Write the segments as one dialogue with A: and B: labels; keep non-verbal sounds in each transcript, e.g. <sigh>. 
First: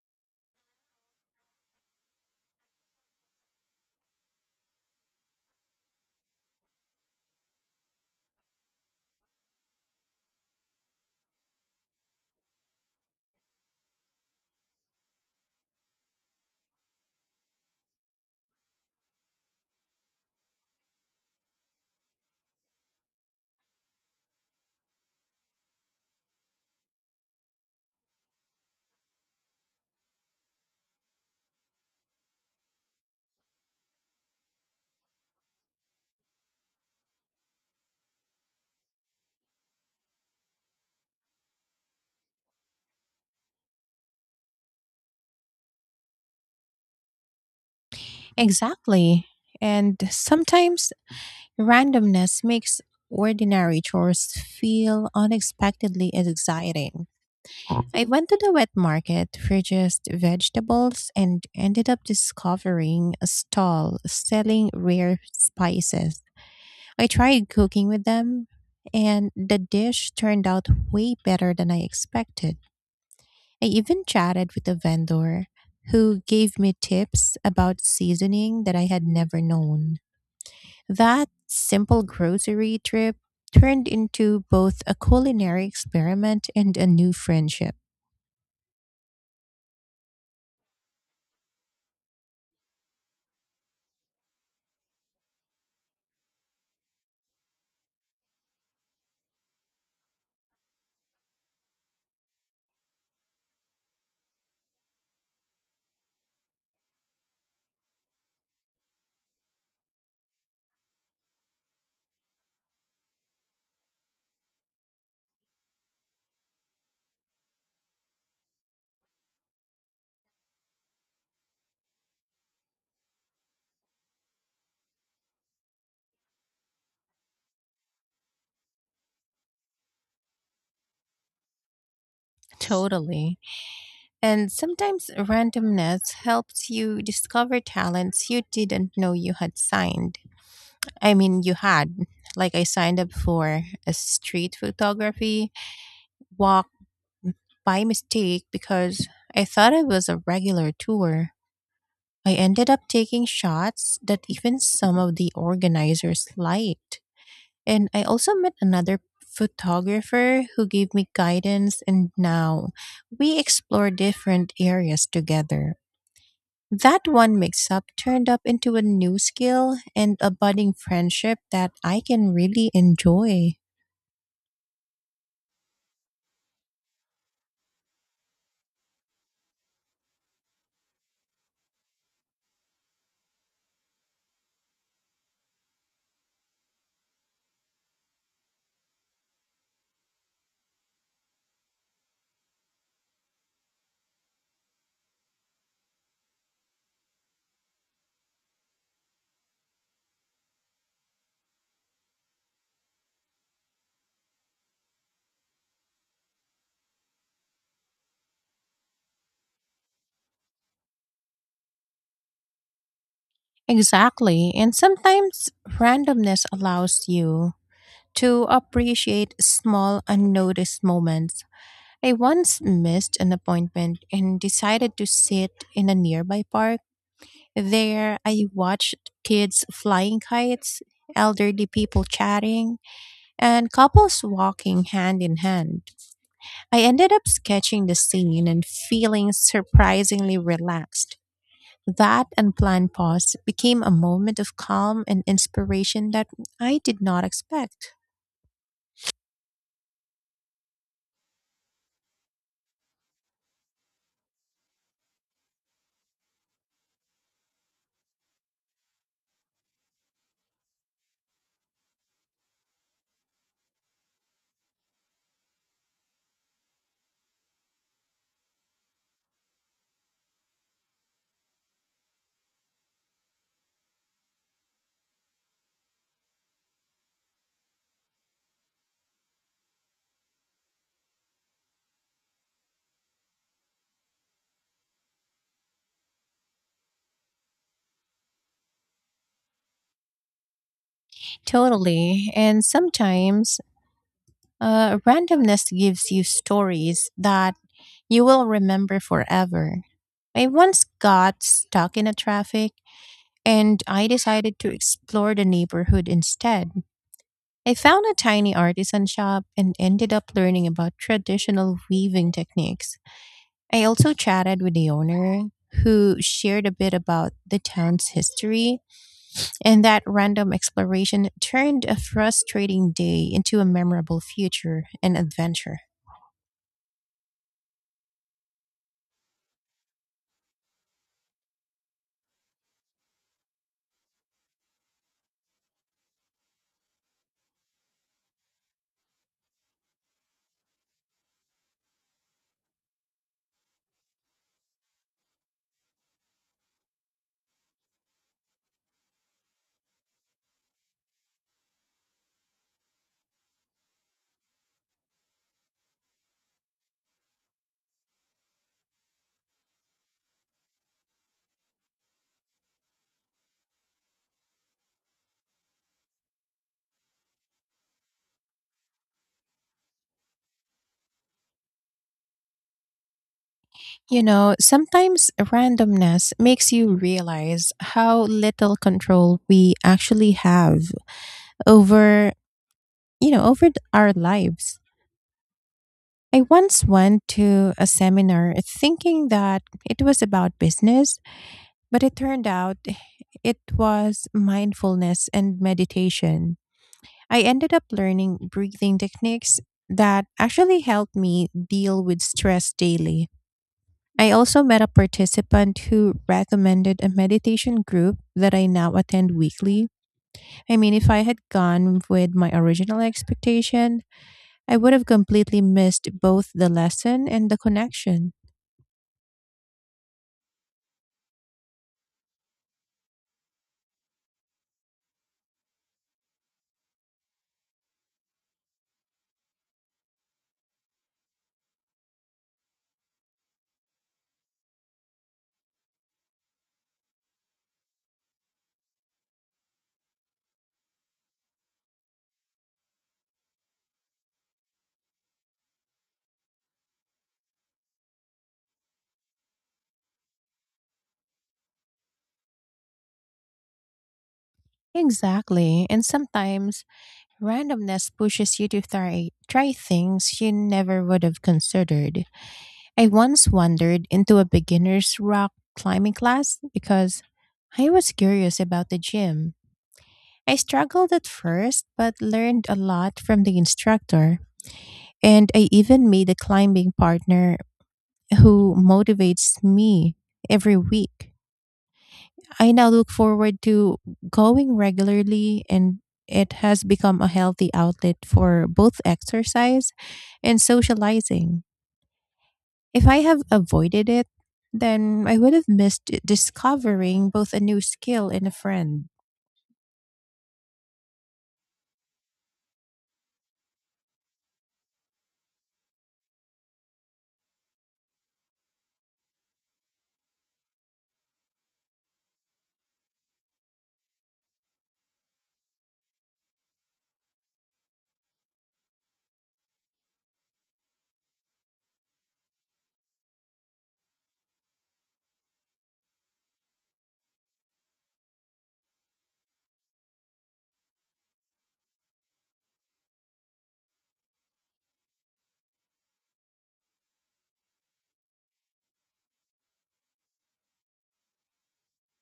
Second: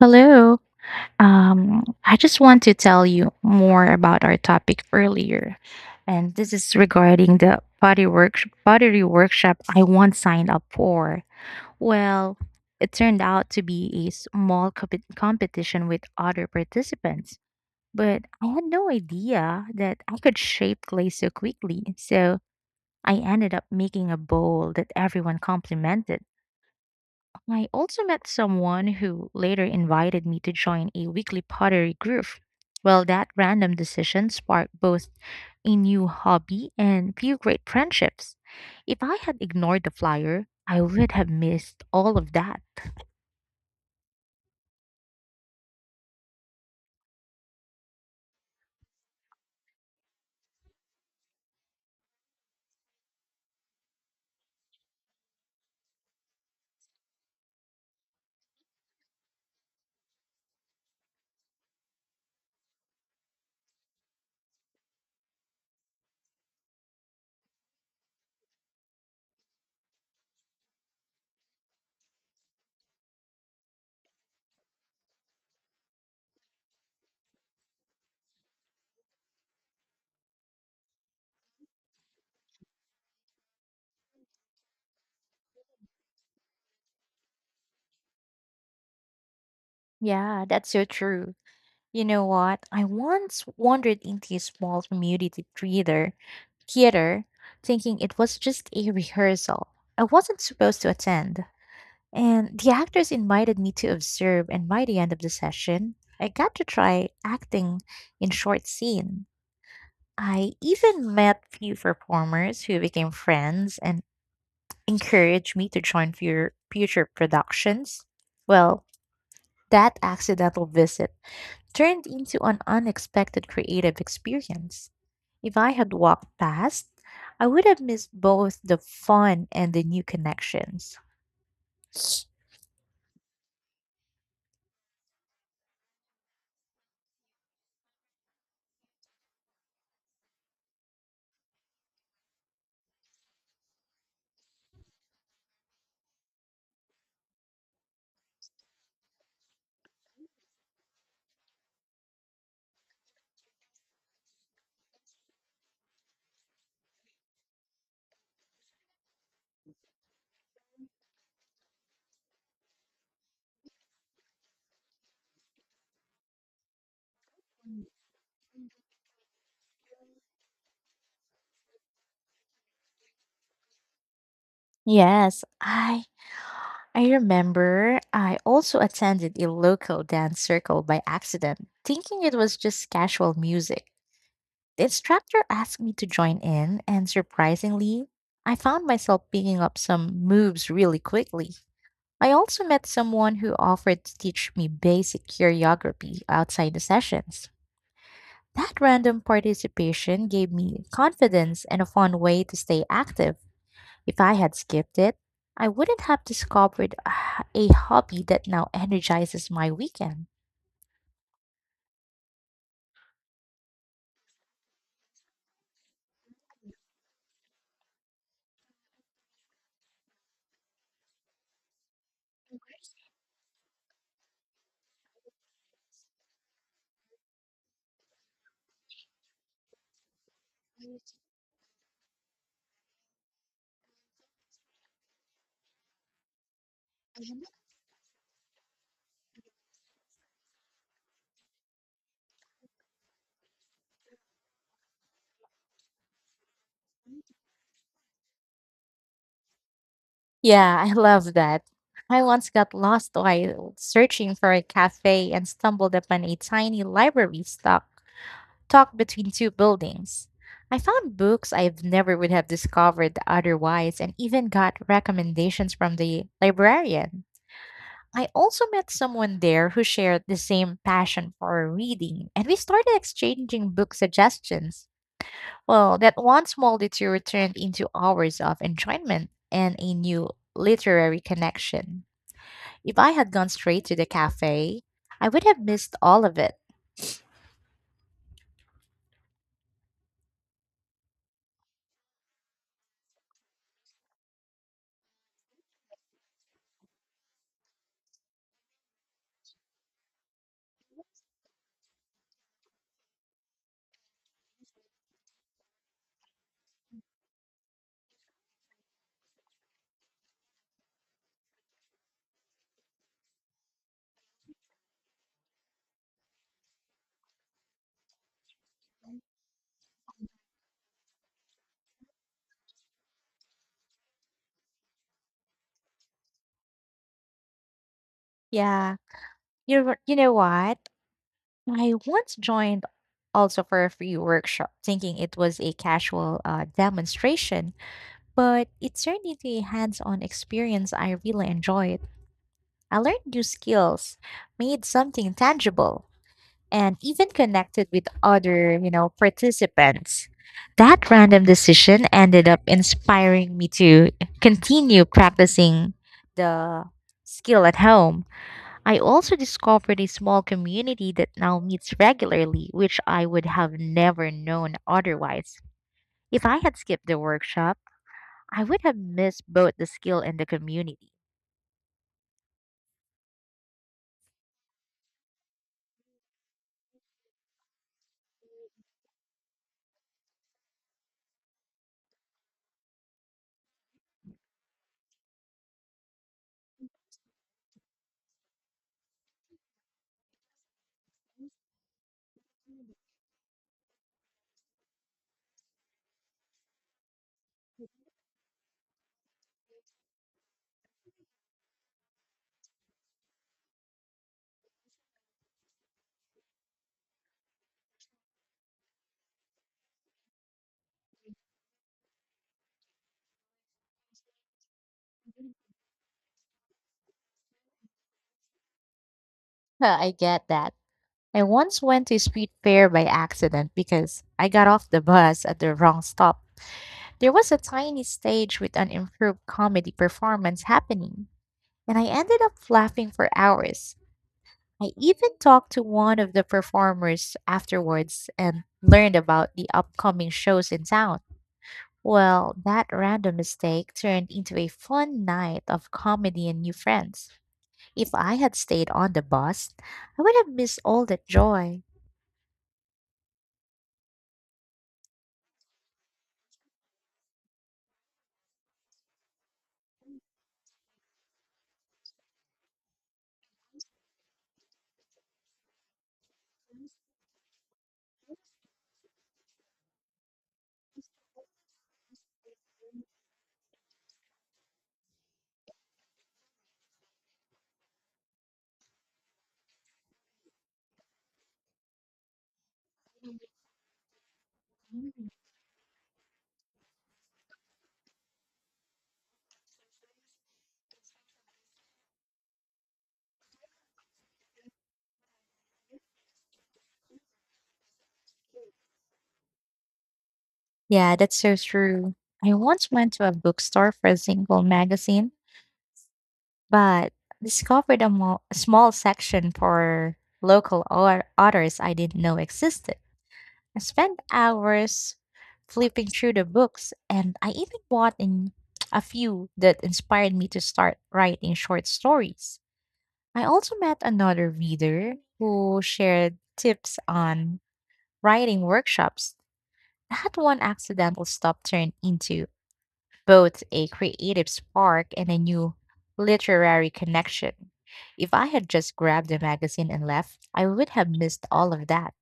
A: Hello. I just want to tell you more about our topic earlier, and this is regarding the pottery workshop. Pottery workshop I once signed up for. Well, it turned out to be a small competition with other participants, but I had no idea that I could shape clay so quickly. So I ended up making a bowl that everyone complimented. I also met someone who later invited me to join a weekly pottery group. Well, that random decision sparked both a new hobby and few great friendships. If I had ignored the flyer, I would have missed all of that.
B: Exactly. And sometimes randomness makes ordinary chores feel unexpectedly exciting. I went to the wet market for just vegetables and ended up discovering a stall selling rare spices. I tried cooking with them, and the dish turned out way better than I expected. I even chatted with the vendor who gave me tips about seasoning that I had never known. That simple grocery trip turned into both a culinary experiment and a new friendship.
A: Yeah, that's so true. You know what? I once wandered into a small community theater, thinking it was just a rehearsal. I wasn't supposed to attend, and the actors invited me to observe, and by the end of the session, I got to try acting in short scene. I even met few performers who became friends and encouraged me to join future productions. Well, that accidental visit turned into an unexpected creative experience. If I had walked past, I would have missed both the fun and the new connections.
B: Totally. And sometimes randomness helps you discover talents you didn't know you had signed. I mean, you had. Like, I signed up for a street photography walk by mistake because I thought it was a regular tour. I ended up taking shots that even some of the organizers liked. And I also met another photographer who gave me guidance, and now we explore different areas together. That one mix up turned up into a new skill and a budding friendship that I can really enjoy.
A: Yes, I remember I also attended a local dance circle by accident, thinking it was just casual music. The instructor asked me to join in, and surprisingly, I found myself picking up some moves really quickly. I also met someone who offered to teach me basic choreography outside the sessions. That random participation gave me confidence and a fun way to stay active. If I had skipped it, I wouldn't have discovered a hobby that now energizes my weekend.
B: Exactly. And sometimes randomness allows you to appreciate small, unnoticed moments. I once missed an appointment and decided to sit in a nearby park. There, I watched kids flying kites, elderly people chatting, and couples walking hand in hand. I ended up sketching the scene and feeling surprisingly relaxed. That unplanned pause became a moment of calm and inspiration that I did not expect.
A: Yeah, I <laughs> love that. I once got lost while searching for a cafe and stumbled upon a tiny library tucked between two buildings. I found books I've never would have discovered otherwise and even got recommendations from the librarian. I also met someone there who shared the same passion for reading, and we started exchanging book suggestions. Well, that one small detour turned into hours of enjoyment and a new literary connection. If I had gone straight to the cafe, I would have missed all of it.
B: Totally. And sometimes randomness gives you stories that you will remember forever. I once got stuck in a traffic and I decided to explore the neighborhood instead. I found a tiny artisan shop and ended up learning about traditional weaving techniques. I also chatted with the owner, who shared a bit about the town's history, and that random exploration turned a frustrating day into a memorable future and adventure.
A: Yeah, you know what? I once joined also for a free workshop, thinking it was a casual demonstration, but it turned into a hands-on experience I really enjoyed. I learned new skills, made something tangible, and even connected with other, participants. That random decision ended up inspiring me to continue practicing the skill at home. I also discovered a small community that now meets regularly, which I would have never known otherwise. If I had skipped the workshop, I would have missed both the skill and the community. <laughs>
B: You know, sometimes randomness makes you realize how little control we actually have over, you know, our lives. I once went to a seminar thinking that it was about business, but it turned out it was mindfulness and meditation. I ended up learning breathing techniques that actually helped me deal with stress daily. I also met a participant who recommended a meditation group that I now attend weekly. I mean, if I had gone with my original expectation, I would have completely missed both the lesson and the connection.
A: Huh, I get that. I once went to a street fair by accident because I got off the bus at the wrong stop. There was a tiny stage with an improved comedy performance happening, and I ended up laughing for hours. I even talked to one of the performers afterwards and learned about the upcoming shows in town. Well, that random mistake turned into a fun night of comedy and new friends. If I had stayed on the bus, I would have missed all that joy.
B: Exactly. And sometimes randomness pushes you to try things you never would have considered. I once wandered into a beginner's rock climbing class because I was curious about the gym. I struggled at first, but learned a lot from the instructor. And I even made a climbing partner who motivates me every week. I now look forward to going regularly and it has become a healthy outlet for both exercise and socializing. If I have avoided it, then I would have missed discovering both a new skill and a friend.
A: Yeah, that's so true. I once went to a bookstore for a single magazine but discovered a small section for local or authors I didn't know existed. I spent hours flipping through the books, and I even bought in a few that inspired me to start writing short stories. I also met another reader who shared tips on writing workshops. That one accidental stop turned into both a creative spark and a new literary connection. If I had just grabbed the magazine and left, I would have missed all of that.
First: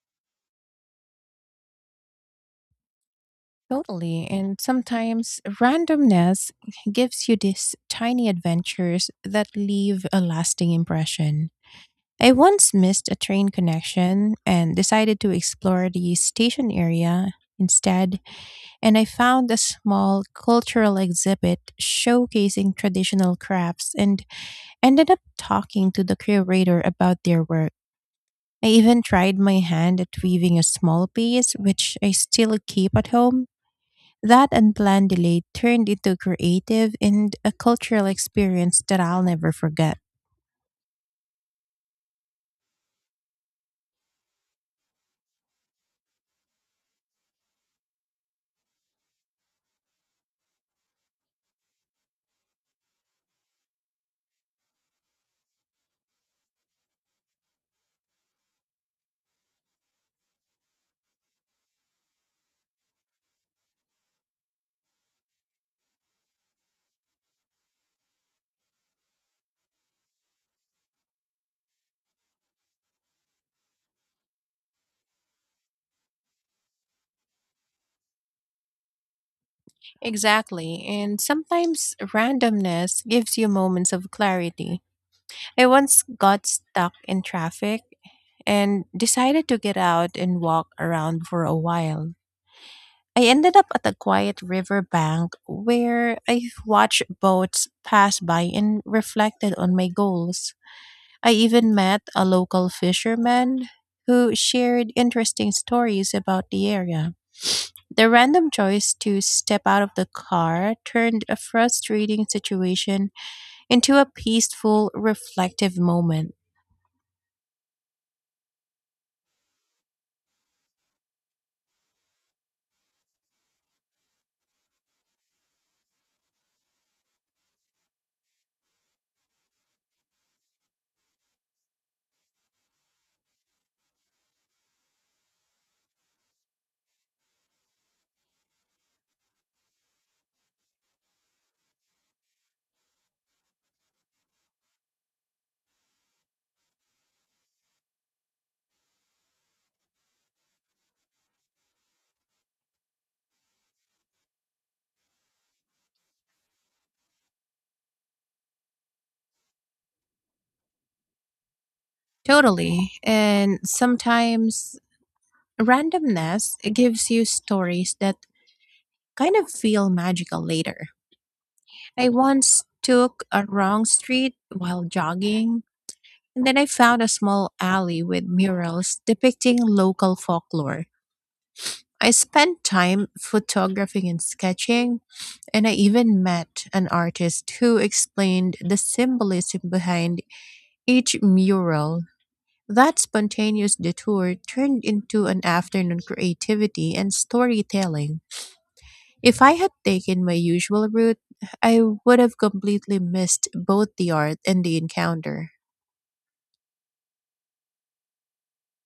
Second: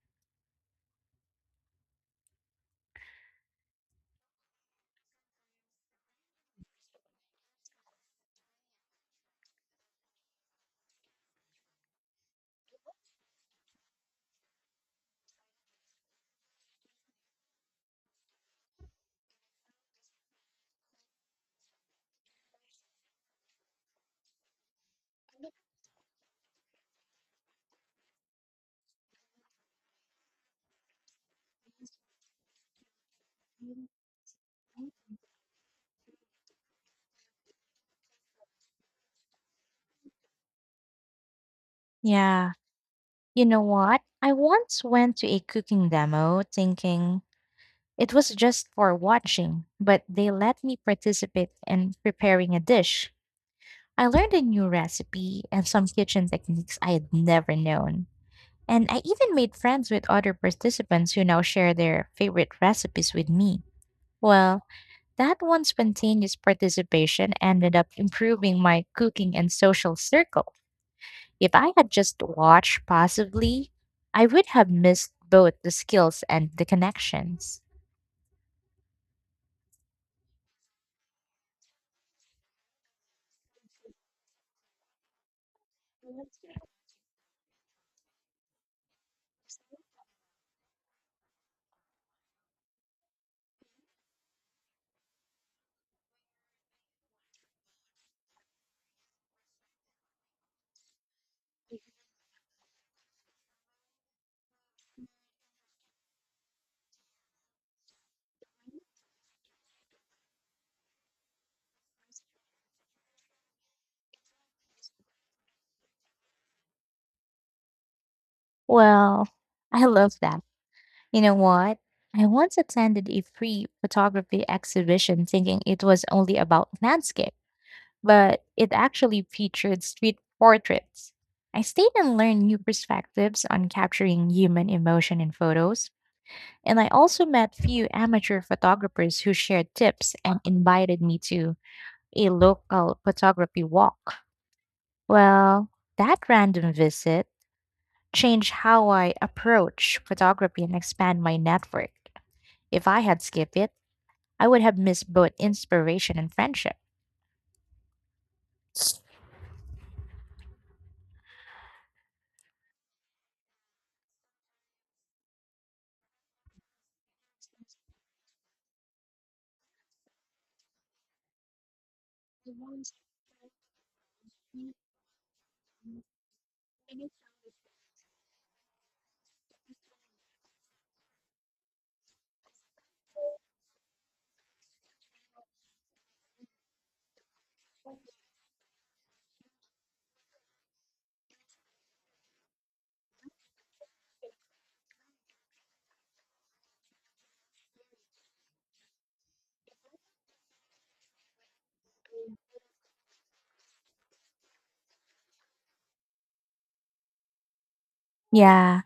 B: Totally. And sometimes randomness gives you these tiny adventures that leave a lasting impression. I once missed a train connection and decided to explore the station area instead, and I found a small cultural exhibit showcasing traditional crafts and ended up talking to the curator about their work. I even tried my hand at weaving a small piece, which I still keep at home. That unplanned delay turned into a creative and a cultural experience that I'll never forget.
A: Yeah. You know what? I once went to a cooking demo thinking it was just for watching, but they let me participate in preparing a dish. I learned a new recipe and some kitchen techniques I had never known. And I even made friends with other participants who now share their favorite recipes with me. Well, that one spontaneous participation ended up improving my cooking and social circle. If I had just watched passively, I would have missed both the skills and the connections.
B: Exactly, and sometimes randomness gives you moments of clarity. I once got stuck in traffic and decided to get out and walk around for a while. I ended up at a quiet river bank where I watched boats pass by and reflected on my goals. I even met a local fisherman who shared interesting stories about the area. The random choice to step out of the car turned a frustrating situation into a peaceful, reflective moment.
A: Well, I love that. You know what? I once attended a free photography exhibition thinking it was only about landscape, but it actually featured street portraits. I stayed and learned new perspectives on capturing human emotion in photos. And I also met few amateur photographers who shared tips and invited me to a local photography walk. Well, that random visit changed how I approach photography and expand my network. If I had skipped it, I would have missed both inspiration and friendship.
B: Totally. And sometimes randomness gives you stories that kind of feel magical later. I once took a wrong street while jogging, and then I found a small alley with murals depicting local folklore. I spent time photographing and sketching, and I even met an artist who explained the symbolism behind each mural. That spontaneous detour turned into an afternoon creativity and storytelling. If I had taken my usual route, I would have completely missed both the art and the encounter.
A: Yeah,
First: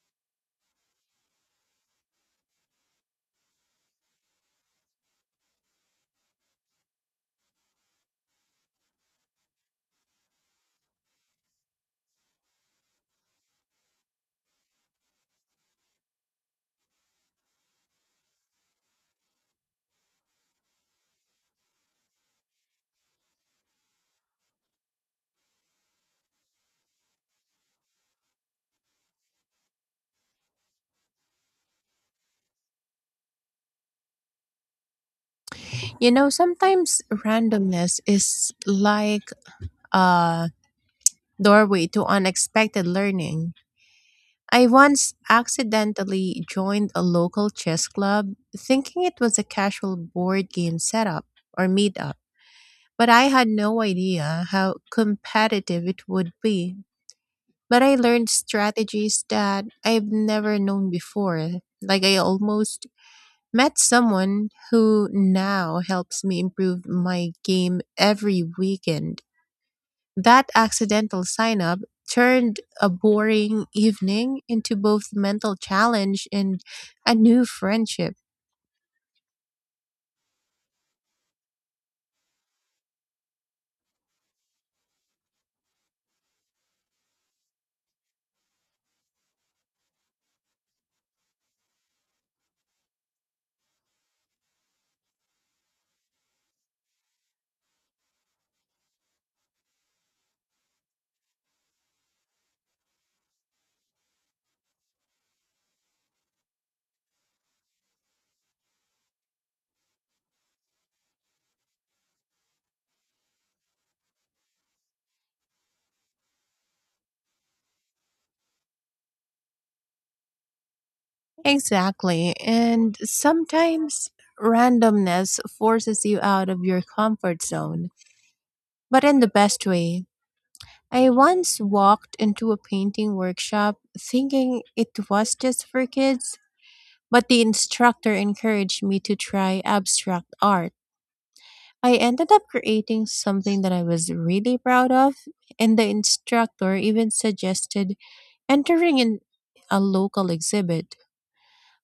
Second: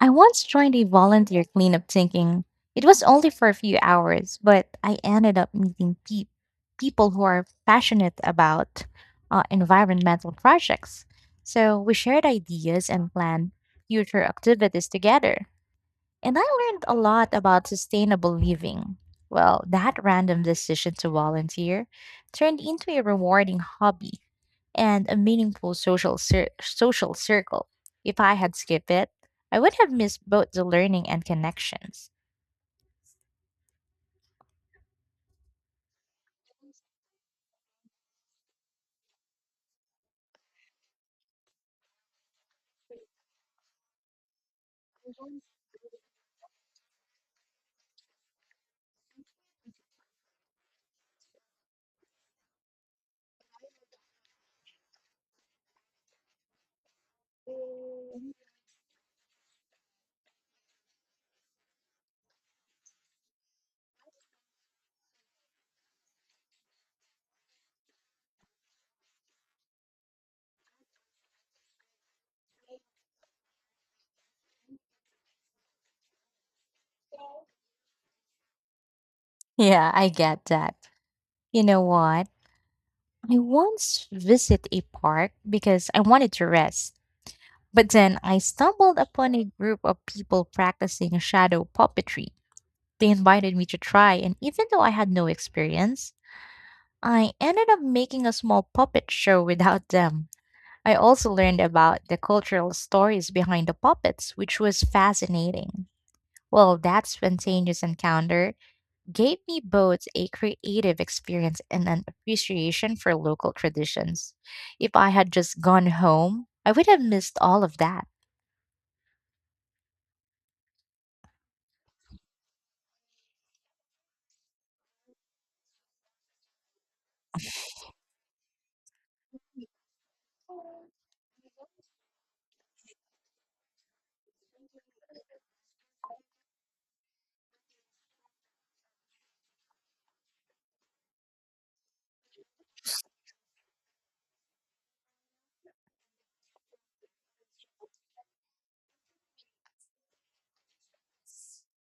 A: I once joined a volunteer cleanup thinking it was only for a few hours, but I ended up meeting people who are passionate about environmental projects. So we shared ideas and planned future activities together. And I learned a lot about sustainable living. Well, that random decision to volunteer turned into a rewarding hobby and a meaningful social circle. If I had skipped it, I would have missed both the learning and connections.
B: You know, sometimes randomness is like a doorway to unexpected learning. I once accidentally joined a local chess club thinking it was a casual board game setup or meetup, but I had no idea how competitive it would be. But I learned strategies that I've never known before. Like, I almost met someone who now helps me improve my game every weekend. That accidental sign up turned a boring evening into both mental challenge and a new friendship.
A: Yeah, I get that. You know what? I once visited a park because I wanted to rest, but then I stumbled upon a group of people practicing shadow puppetry. They invited me to try, and even though I had no experience, I ended up making a small puppet show without <laughs> them. I also learned about the cultural stories behind the puppets, which was fascinating. Well, that spontaneous encounter gave me both a creative experience and an appreciation for local traditions. If I had just gone home, I would have missed all of that.
B: Exactly. And sometimes randomness forces you out of your comfort zone, but in the best way. I once walked into a painting workshop thinking it was just for kids, but the instructor encouraged me to try abstract art. I ended up creating something that I was really proud of, and the instructor even suggested entering in a local exhibit.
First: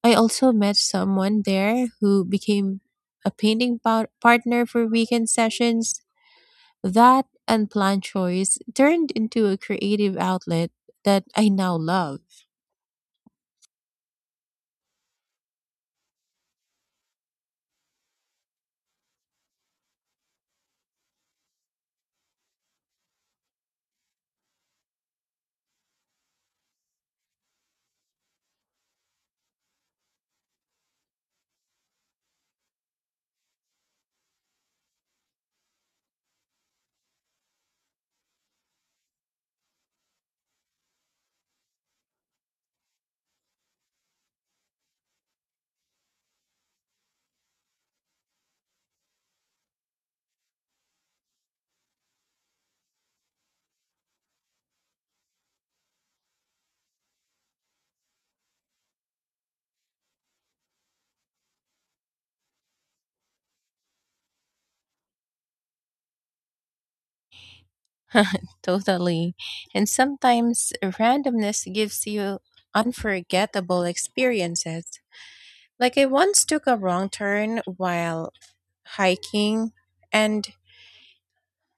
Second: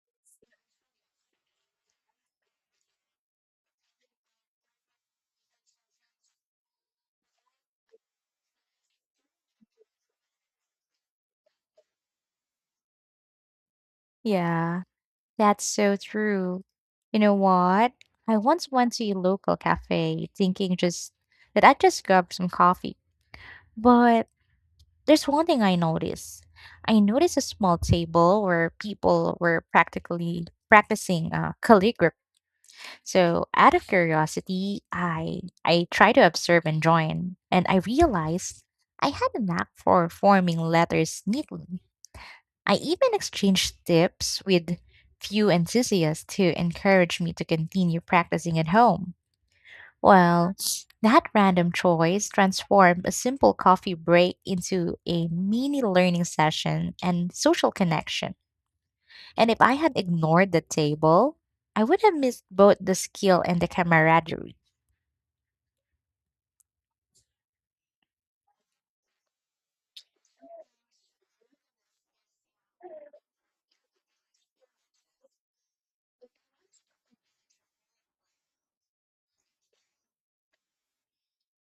B: I also met someone there who became a partner for weekend sessions. That unplanned choice turned into a creative outlet that I now love.
A: Yeah. That's so true. You know what? I once went to a local cafe thinking just that I just grabbed some coffee. But there's one thing I noticed. I noticed a small table where people were practically practicing calligraphy. So out of curiosity, I tried to observe and join, and I realized I had a knack for forming letters neatly. I even exchanged tips with few enthusiasts who encouraged me to continue practicing at home. Well, that random choice transformed a simple coffee break into a mini learning session and social connection. And if I had ignored the table, I would have missed both the skill and the camaraderie.
B: Totally. And sometimes randomness gives you unforgettable experiences. Like I once took a wrong turn while hiking, and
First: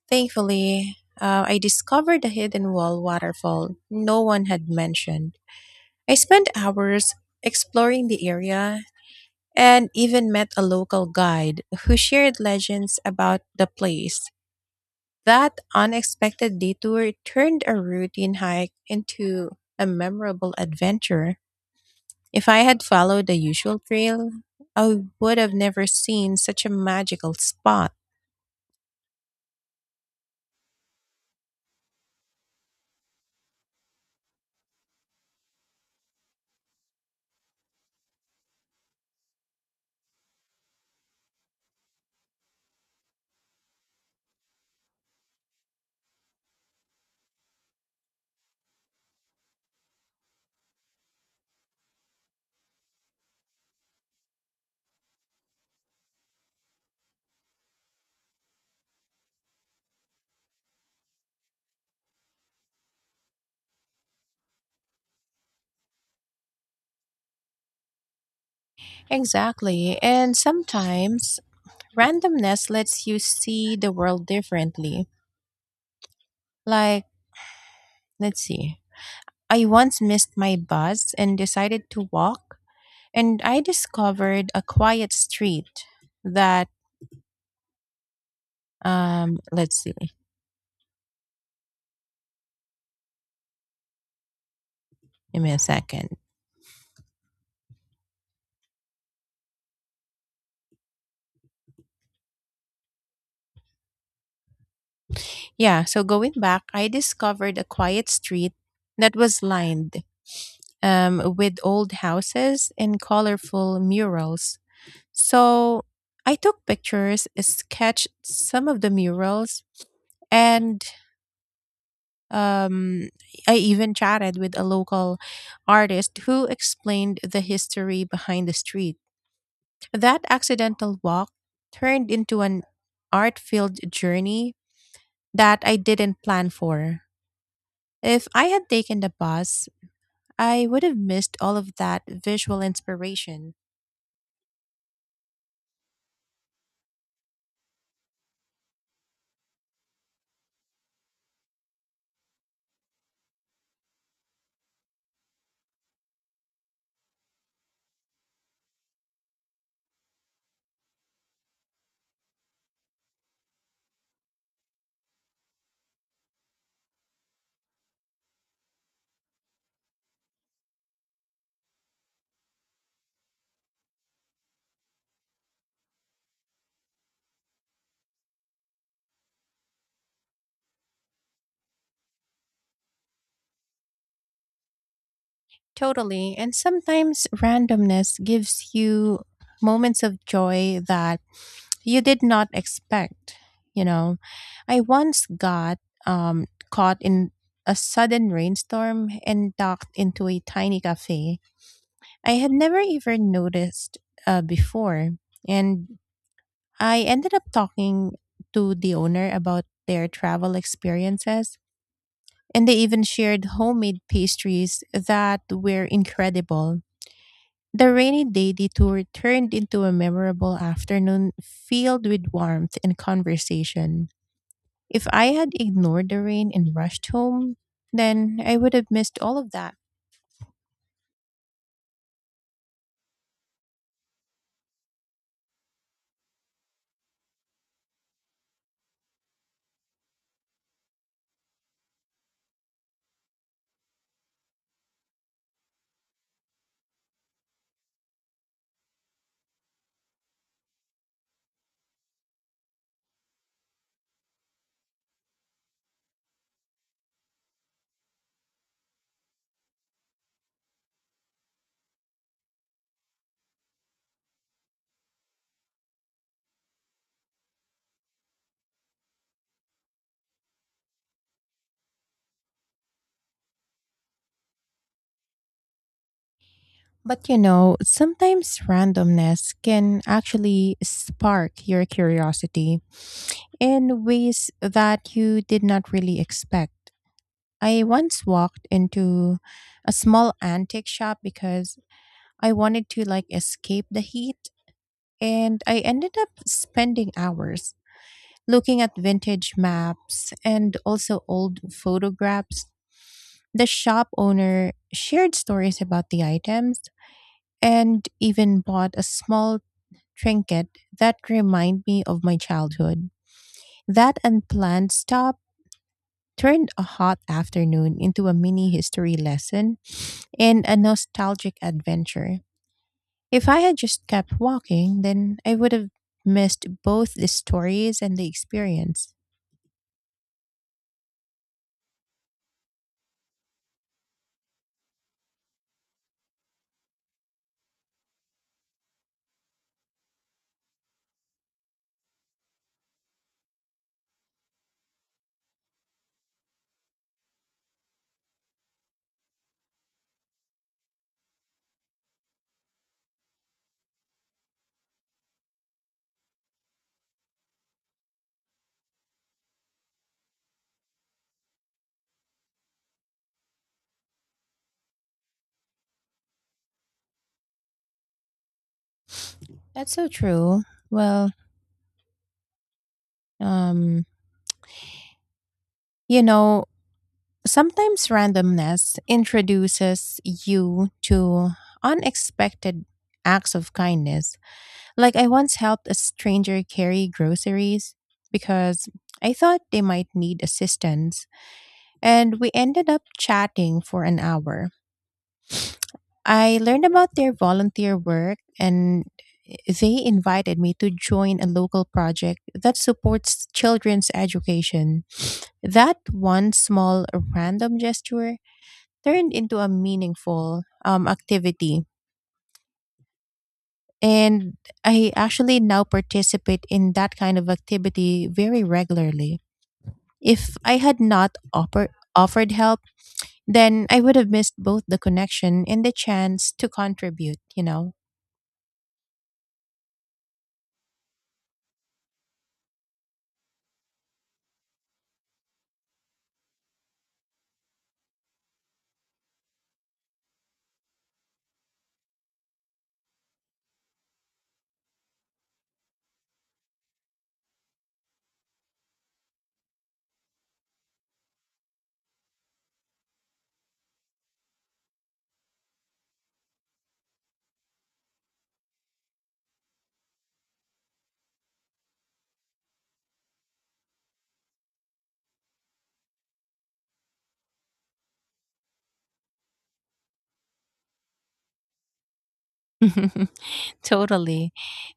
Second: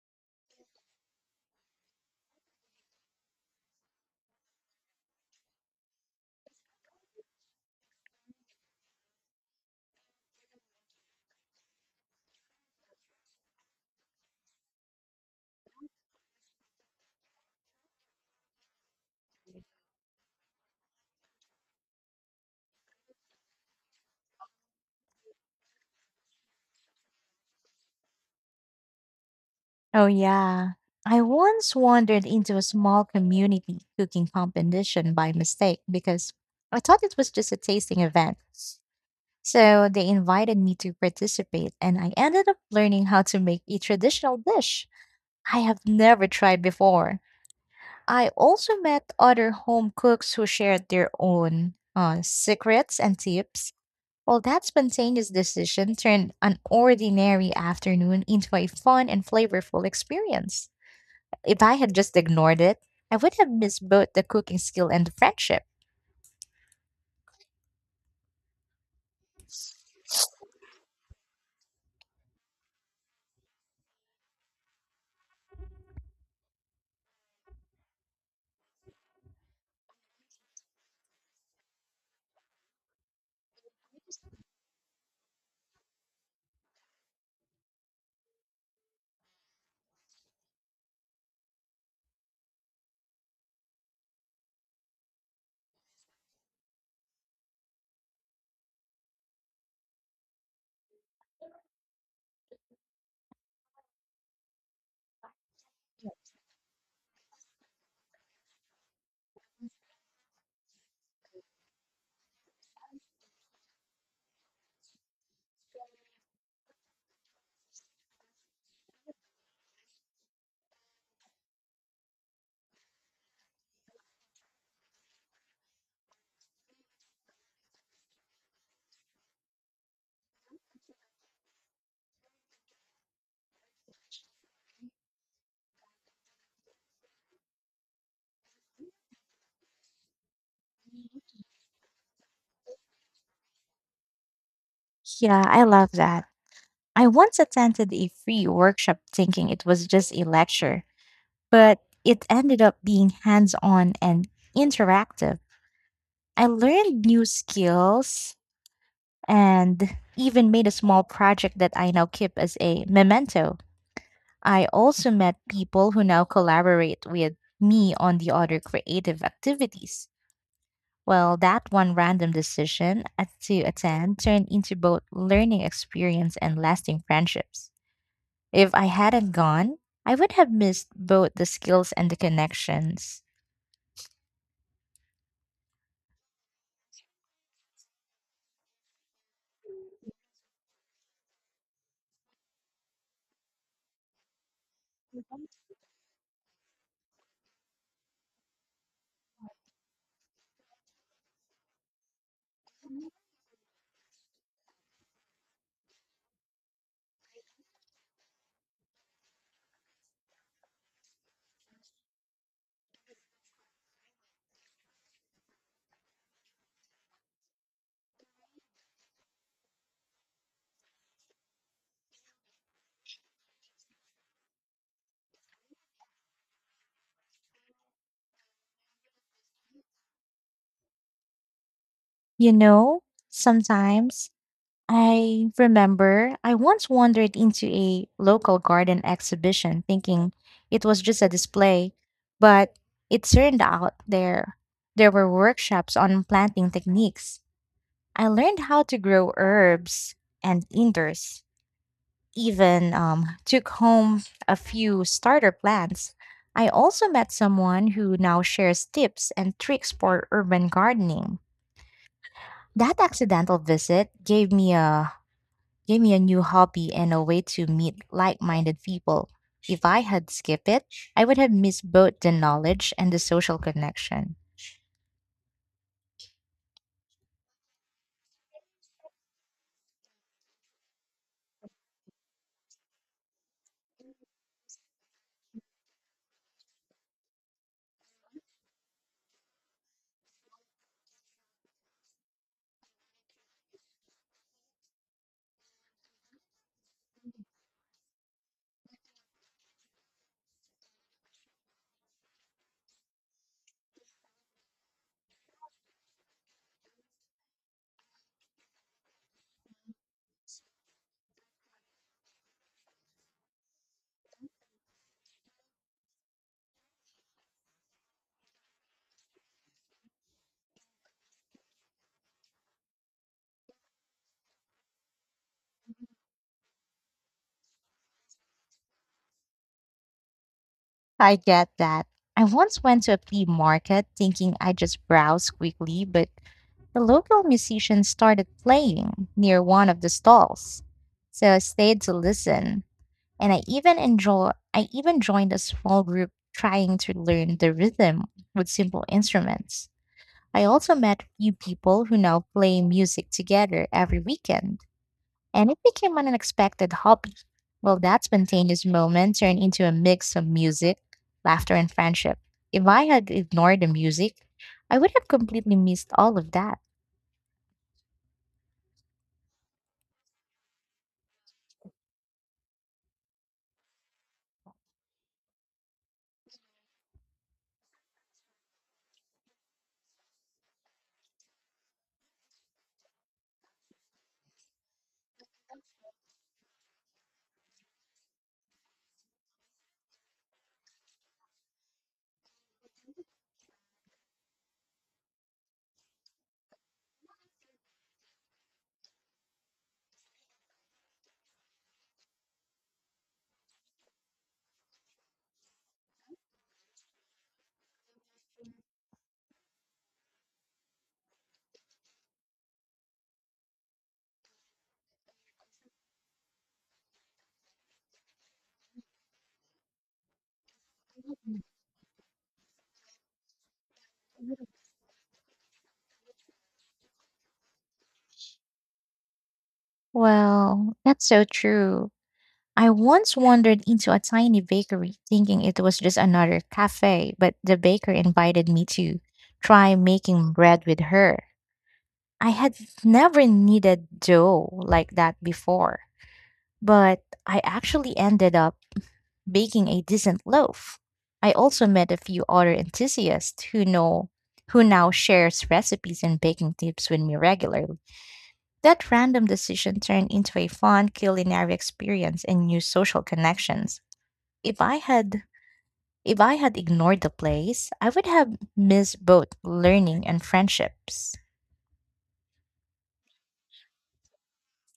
B: thankfully, I discovered a hidden wall waterfall no one had mentioned. I spent hours exploring the area and even met a local guide who shared legends about the place. That unexpected detour turned a routine hike into a memorable adventure. If I had followed the usual trail, I would have never seen such a magical spot.
A: Oh, yeah. I once wandered into a small community cooking competition by mistake because I thought it was just a tasting event. So they invited me to participate, and I ended up learning how to make a traditional dish I have never tried before. I also met other home cooks who shared their own secrets and tips. Well, that spontaneous decision turned an ordinary afternoon into a fun and flavorful experience. If I had just ignored it, I would have missed both the cooking skill and the friendship.
B: Exactly. And sometimes randomness lets you see the world differently. Like, let's see, I once missed my bus and decided to walk, and I discovered a quiet street that, let's see, give me a second. Yeah, so going back, I discovered a quiet street that was lined with old houses and colorful murals. So I took pictures, sketched some of the murals, and um, I even chatted with a local artist who explained the history behind the street. That accidental walk turned into an art filled journey that I didn't plan for. If I had taken the bus, I would have missed all of that visual inspiration.
A: Yeah, I love that. I once attended a free workshop thinking it was just a lecture, but it ended up being hands on and interactive. I learned new skills and even made a small project that I now keep as a memento. I also met people who now collaborate with me on the other creative activities. Well, that one random decision to attend turned into both learning experience and lasting friendships. If I hadn't gone, I would have missed both the skills and the connections.
B: Totally. And sometimes randomness gives you moments of joy that you did not expect. You know, I once got um, caught in a sudden rainstorm and docked into a tiny cafe I had never even noticed before. And I ended up talking to the owner about their travel experiences. And they even shared homemade pastries that were incredible. The rainy day detour turned into a memorable afternoon filled with warmth and conversation. If I had ignored the rain and rushed home, then I would have missed all of that.
A: You know, sometimes I remember I once wandered into a local garden exhibition thinking it was just a display, but it turned out there were workshops on planting techniques. I learned how to grow herbs and indoors even took home a few starter plants. I also met someone who now shares tips and tricks for urban gardening. That accidental visit gave me a new hobby and a way to meet like-minded people. If I had skipped it, I would have missed both the knowledge and the social connection.
B: But you know, sometimes randomness can actually spark your curiosity in ways that you did not really expect. I once walked into a small antique shop because I wanted to like escape the heat and I ended up spending hours looking at vintage maps and also old photographs. The shop owner shared stories about the items and even bought a small trinket that remind me of my childhood. That unplanned stop turned a hot afternoon into a mini history lesson and a nostalgic adventure. If I had just kept walking, then I would have missed both the stories and the experience.
A: I get that. I once went to a flea market thinking I just browse quickly, but the local musician started playing near one of the stalls, so I stayed to listen, and I even joined a small group trying to learn the rhythm with simple instruments. I also met a few people who now play music together every weekend, and it became an unexpected hobby. Well, that spontaneous moment turned into a mix of music, laughter, and friendship. If I had ignored the music, I would have completely missed all of that.
B: That's so true. Well, um, you know, sometimes randomness introduces you to unexpected acts of kindness. Like, I once helped a stranger carry groceries because I thought they might need assistance, and we ended up chatting for an hour. I learned about their volunteer work, and they invited me to join a local project that supports children's education. That one small random gesture turned into a meaningful activity. And I actually now participate in that kind of activity very regularly. If I had not offer, offered help, then I would have missed both the connection and the chance to contribute, you know?
A: Well, that's so true. I once wandered into a tiny bakery thinking it was just another cafe, but the baker invited me to try making bread with her. I had never needed dough like that before, but I actually ended up baking a decent loaf. I also met a few other enthusiasts who now shares recipes and baking tips with me regularly. That random decision turned into a fun culinary experience and new social connections. If I had if I had ignored the place, I would have missed both learning and friendships.
B: <laughs> Totally.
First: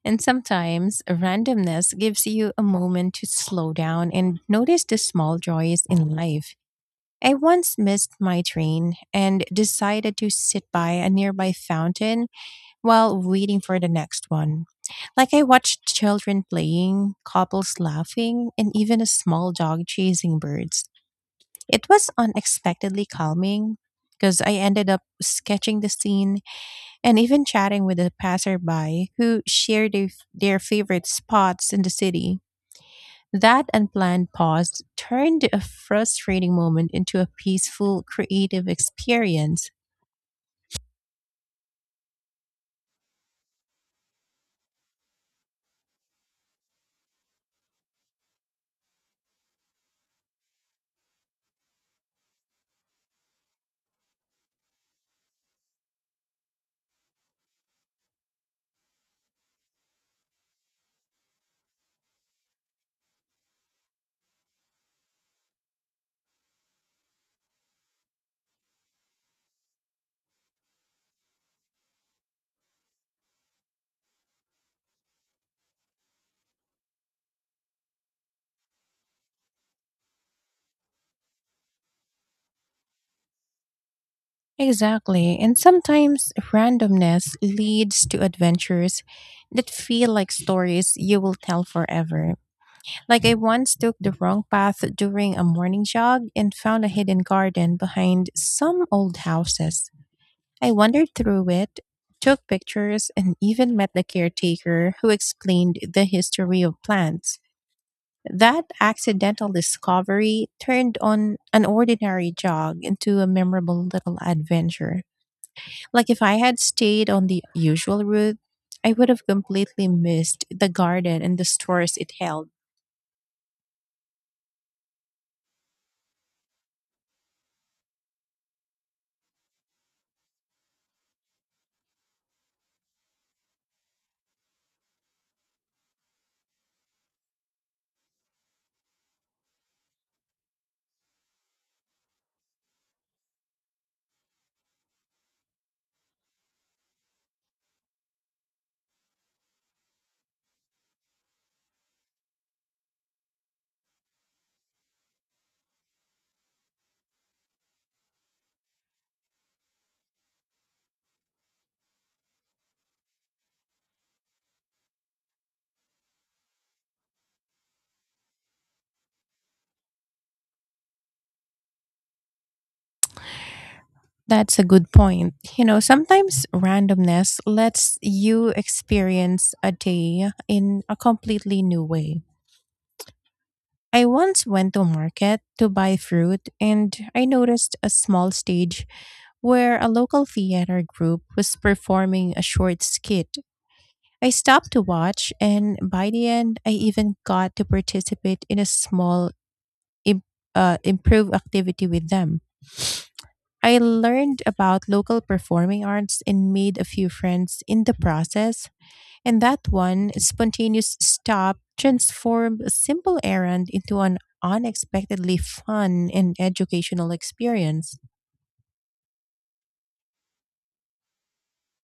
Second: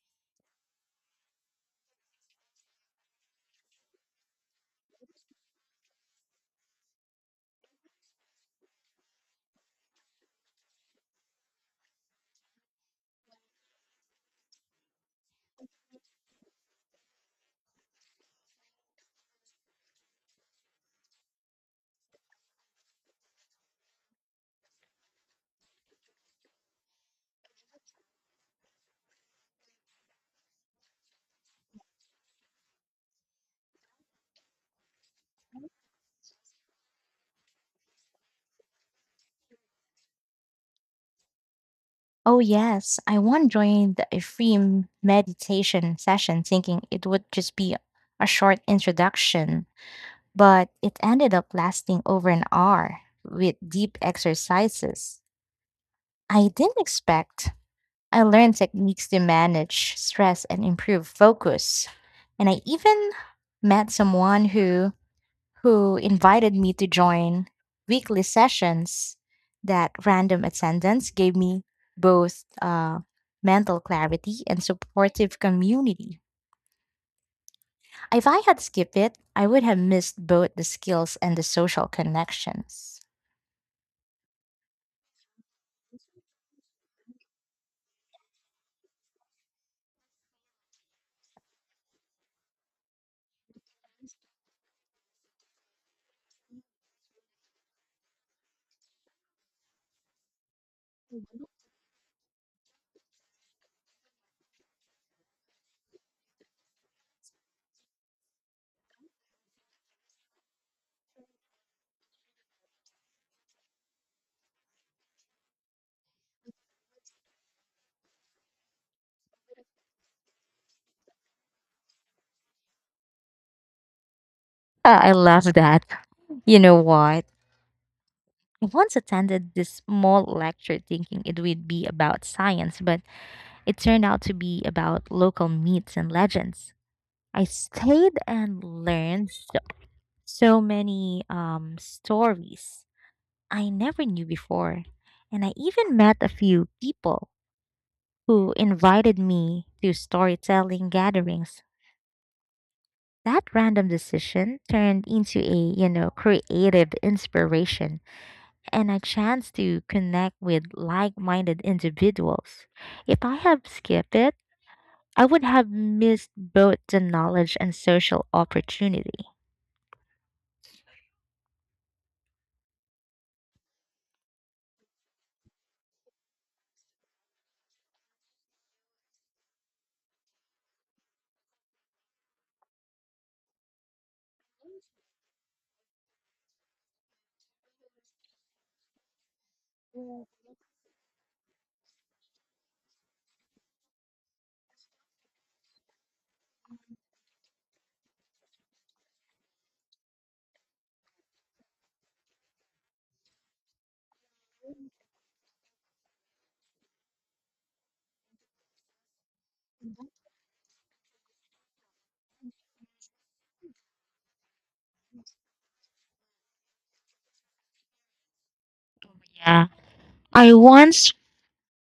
B: And sometimes randomness gives you a moment to slow down and notice the small joys in life. I once missed my train and decided to sit by a nearby fountain while waiting for the next one. Like I watched children playing, couples laughing, and even a small dog chasing birds. It was unexpectedly calming because I ended up sketching the scene and even chatting with a passerby who shared their favorite spots in the city. That unplanned pause turned a frustrating moment into a peaceful, creative experience.
A: Oh yes, I once joined a free meditation session thinking it would just be a short introduction, but it ended up lasting over an hour with deep exercises. I didn't expect I learned techniques to manage stress and improve focus. And I even met someone who invited me to join weekly sessions. That random attendance gave me both mental clarity and supportive community. If I had skipped it, I would have missed both the skills and the social connections.
B: Exactly. And sometimes randomness leads to adventures that feel like stories you will tell forever. Like I once took the wrong path during a morning jog and found a hidden garden behind some old houses. I wandered through it, took pictures, and even met the caretaker who explained the history of plants. That accidental discovery turned on an ordinary jog into a memorable little adventure. Like if I had stayed on the usual route, I would have completely missed the garden and the stores it held.
A: Ah, I love that. You know what? I once attended this small lecture thinking it would be about science, but it turned out to be about local myths and legends. I stayed and learned so many stories I never knew before. And I even met a few people who invited me to storytelling gatherings. That random decision turned into a, you know, creative inspiration and a chance to connect with like minded individuals. If I had skipped it, I would have missed both the knowledge and social opportunity.
B: That's a good point. You know, sometimes randomness lets you experience a day in a completely new way. I once went to market to buy fruit and I noticed a small stage where a local theater group was performing a short skit. I stopped to watch and by the end I even got to participate in a small im- improv activity with them. I learned about local performing arts and made a few friends in the process. And that one spontaneous stop transformed a simple errand into an unexpectedly fun and educational experience.
A: Yeah. I once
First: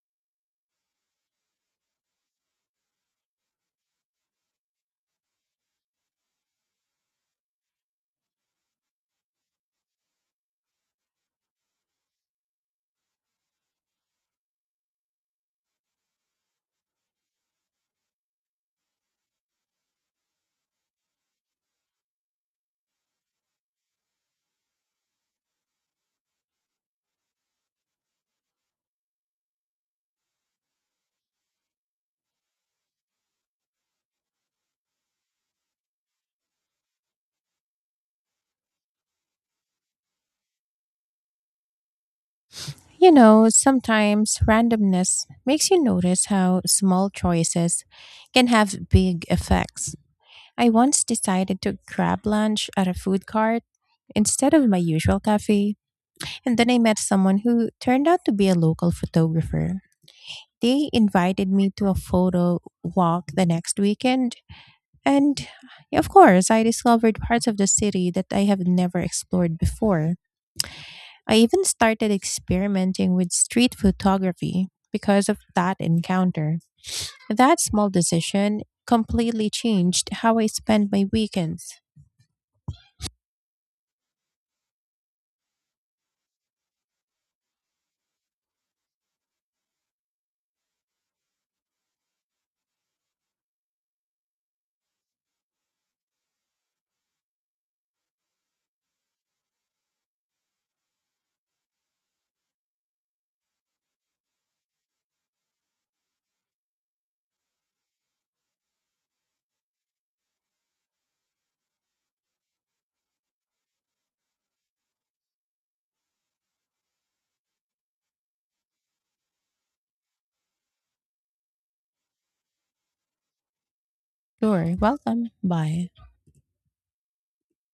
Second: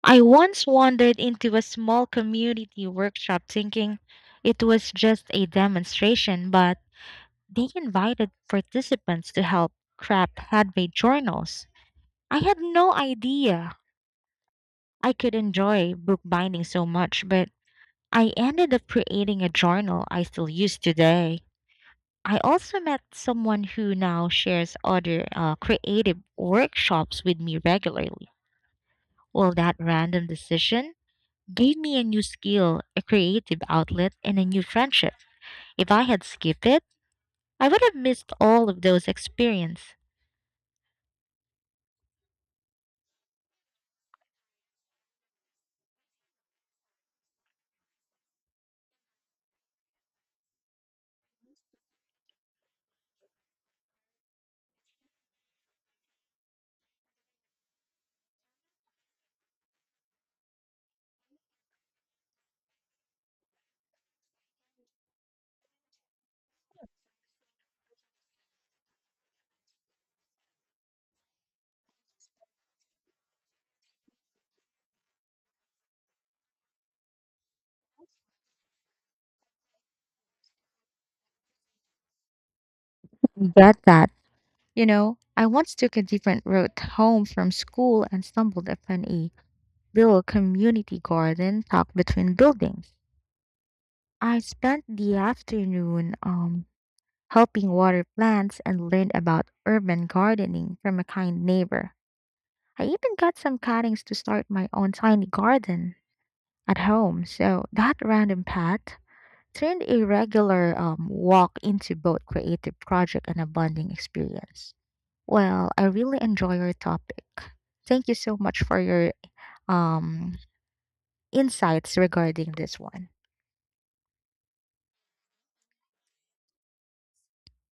A: I once wandered into a small community workshop thinking it was just a demonstration, but they invited participants to help craft handmade journals. I had no idea I could enjoy bookbinding so much, but I ended up creating a journal I still use today. I also met someone who now shares other creative workshops with me regularly. Well, that random decision gave me a new skill, a creative outlet, and a new friendship. If I had skipped it, I would have missed all of those experiences.
B: You know, sometimes randomness makes you notice how small choices can have big effects. I once decided to grab lunch at a food cart instead of my usual cafe, and then I met someone who turned out to be a local photographer. They invited me to a photo walk the next weekend, and yeah, of course, I discovered parts of the city that I have never explored before. I even started experimenting with street photography because of that encounter. That small decision completely changed how I spend my weekends.
A: Get that. You know, I once took a different route home from school and stumbled upon a little community garden tucked between buildings. I spent the afternoon helping water plants and learned about urban gardening from a kind neighbor. I even got some cuttings to start my own tiny garden at home. So that random path turned a regular walk into both creative project and a bonding experience. Well, I really enjoy your topic. Thank you so much for your um, insights regarding this one.
B: Sure, welcome. Bye.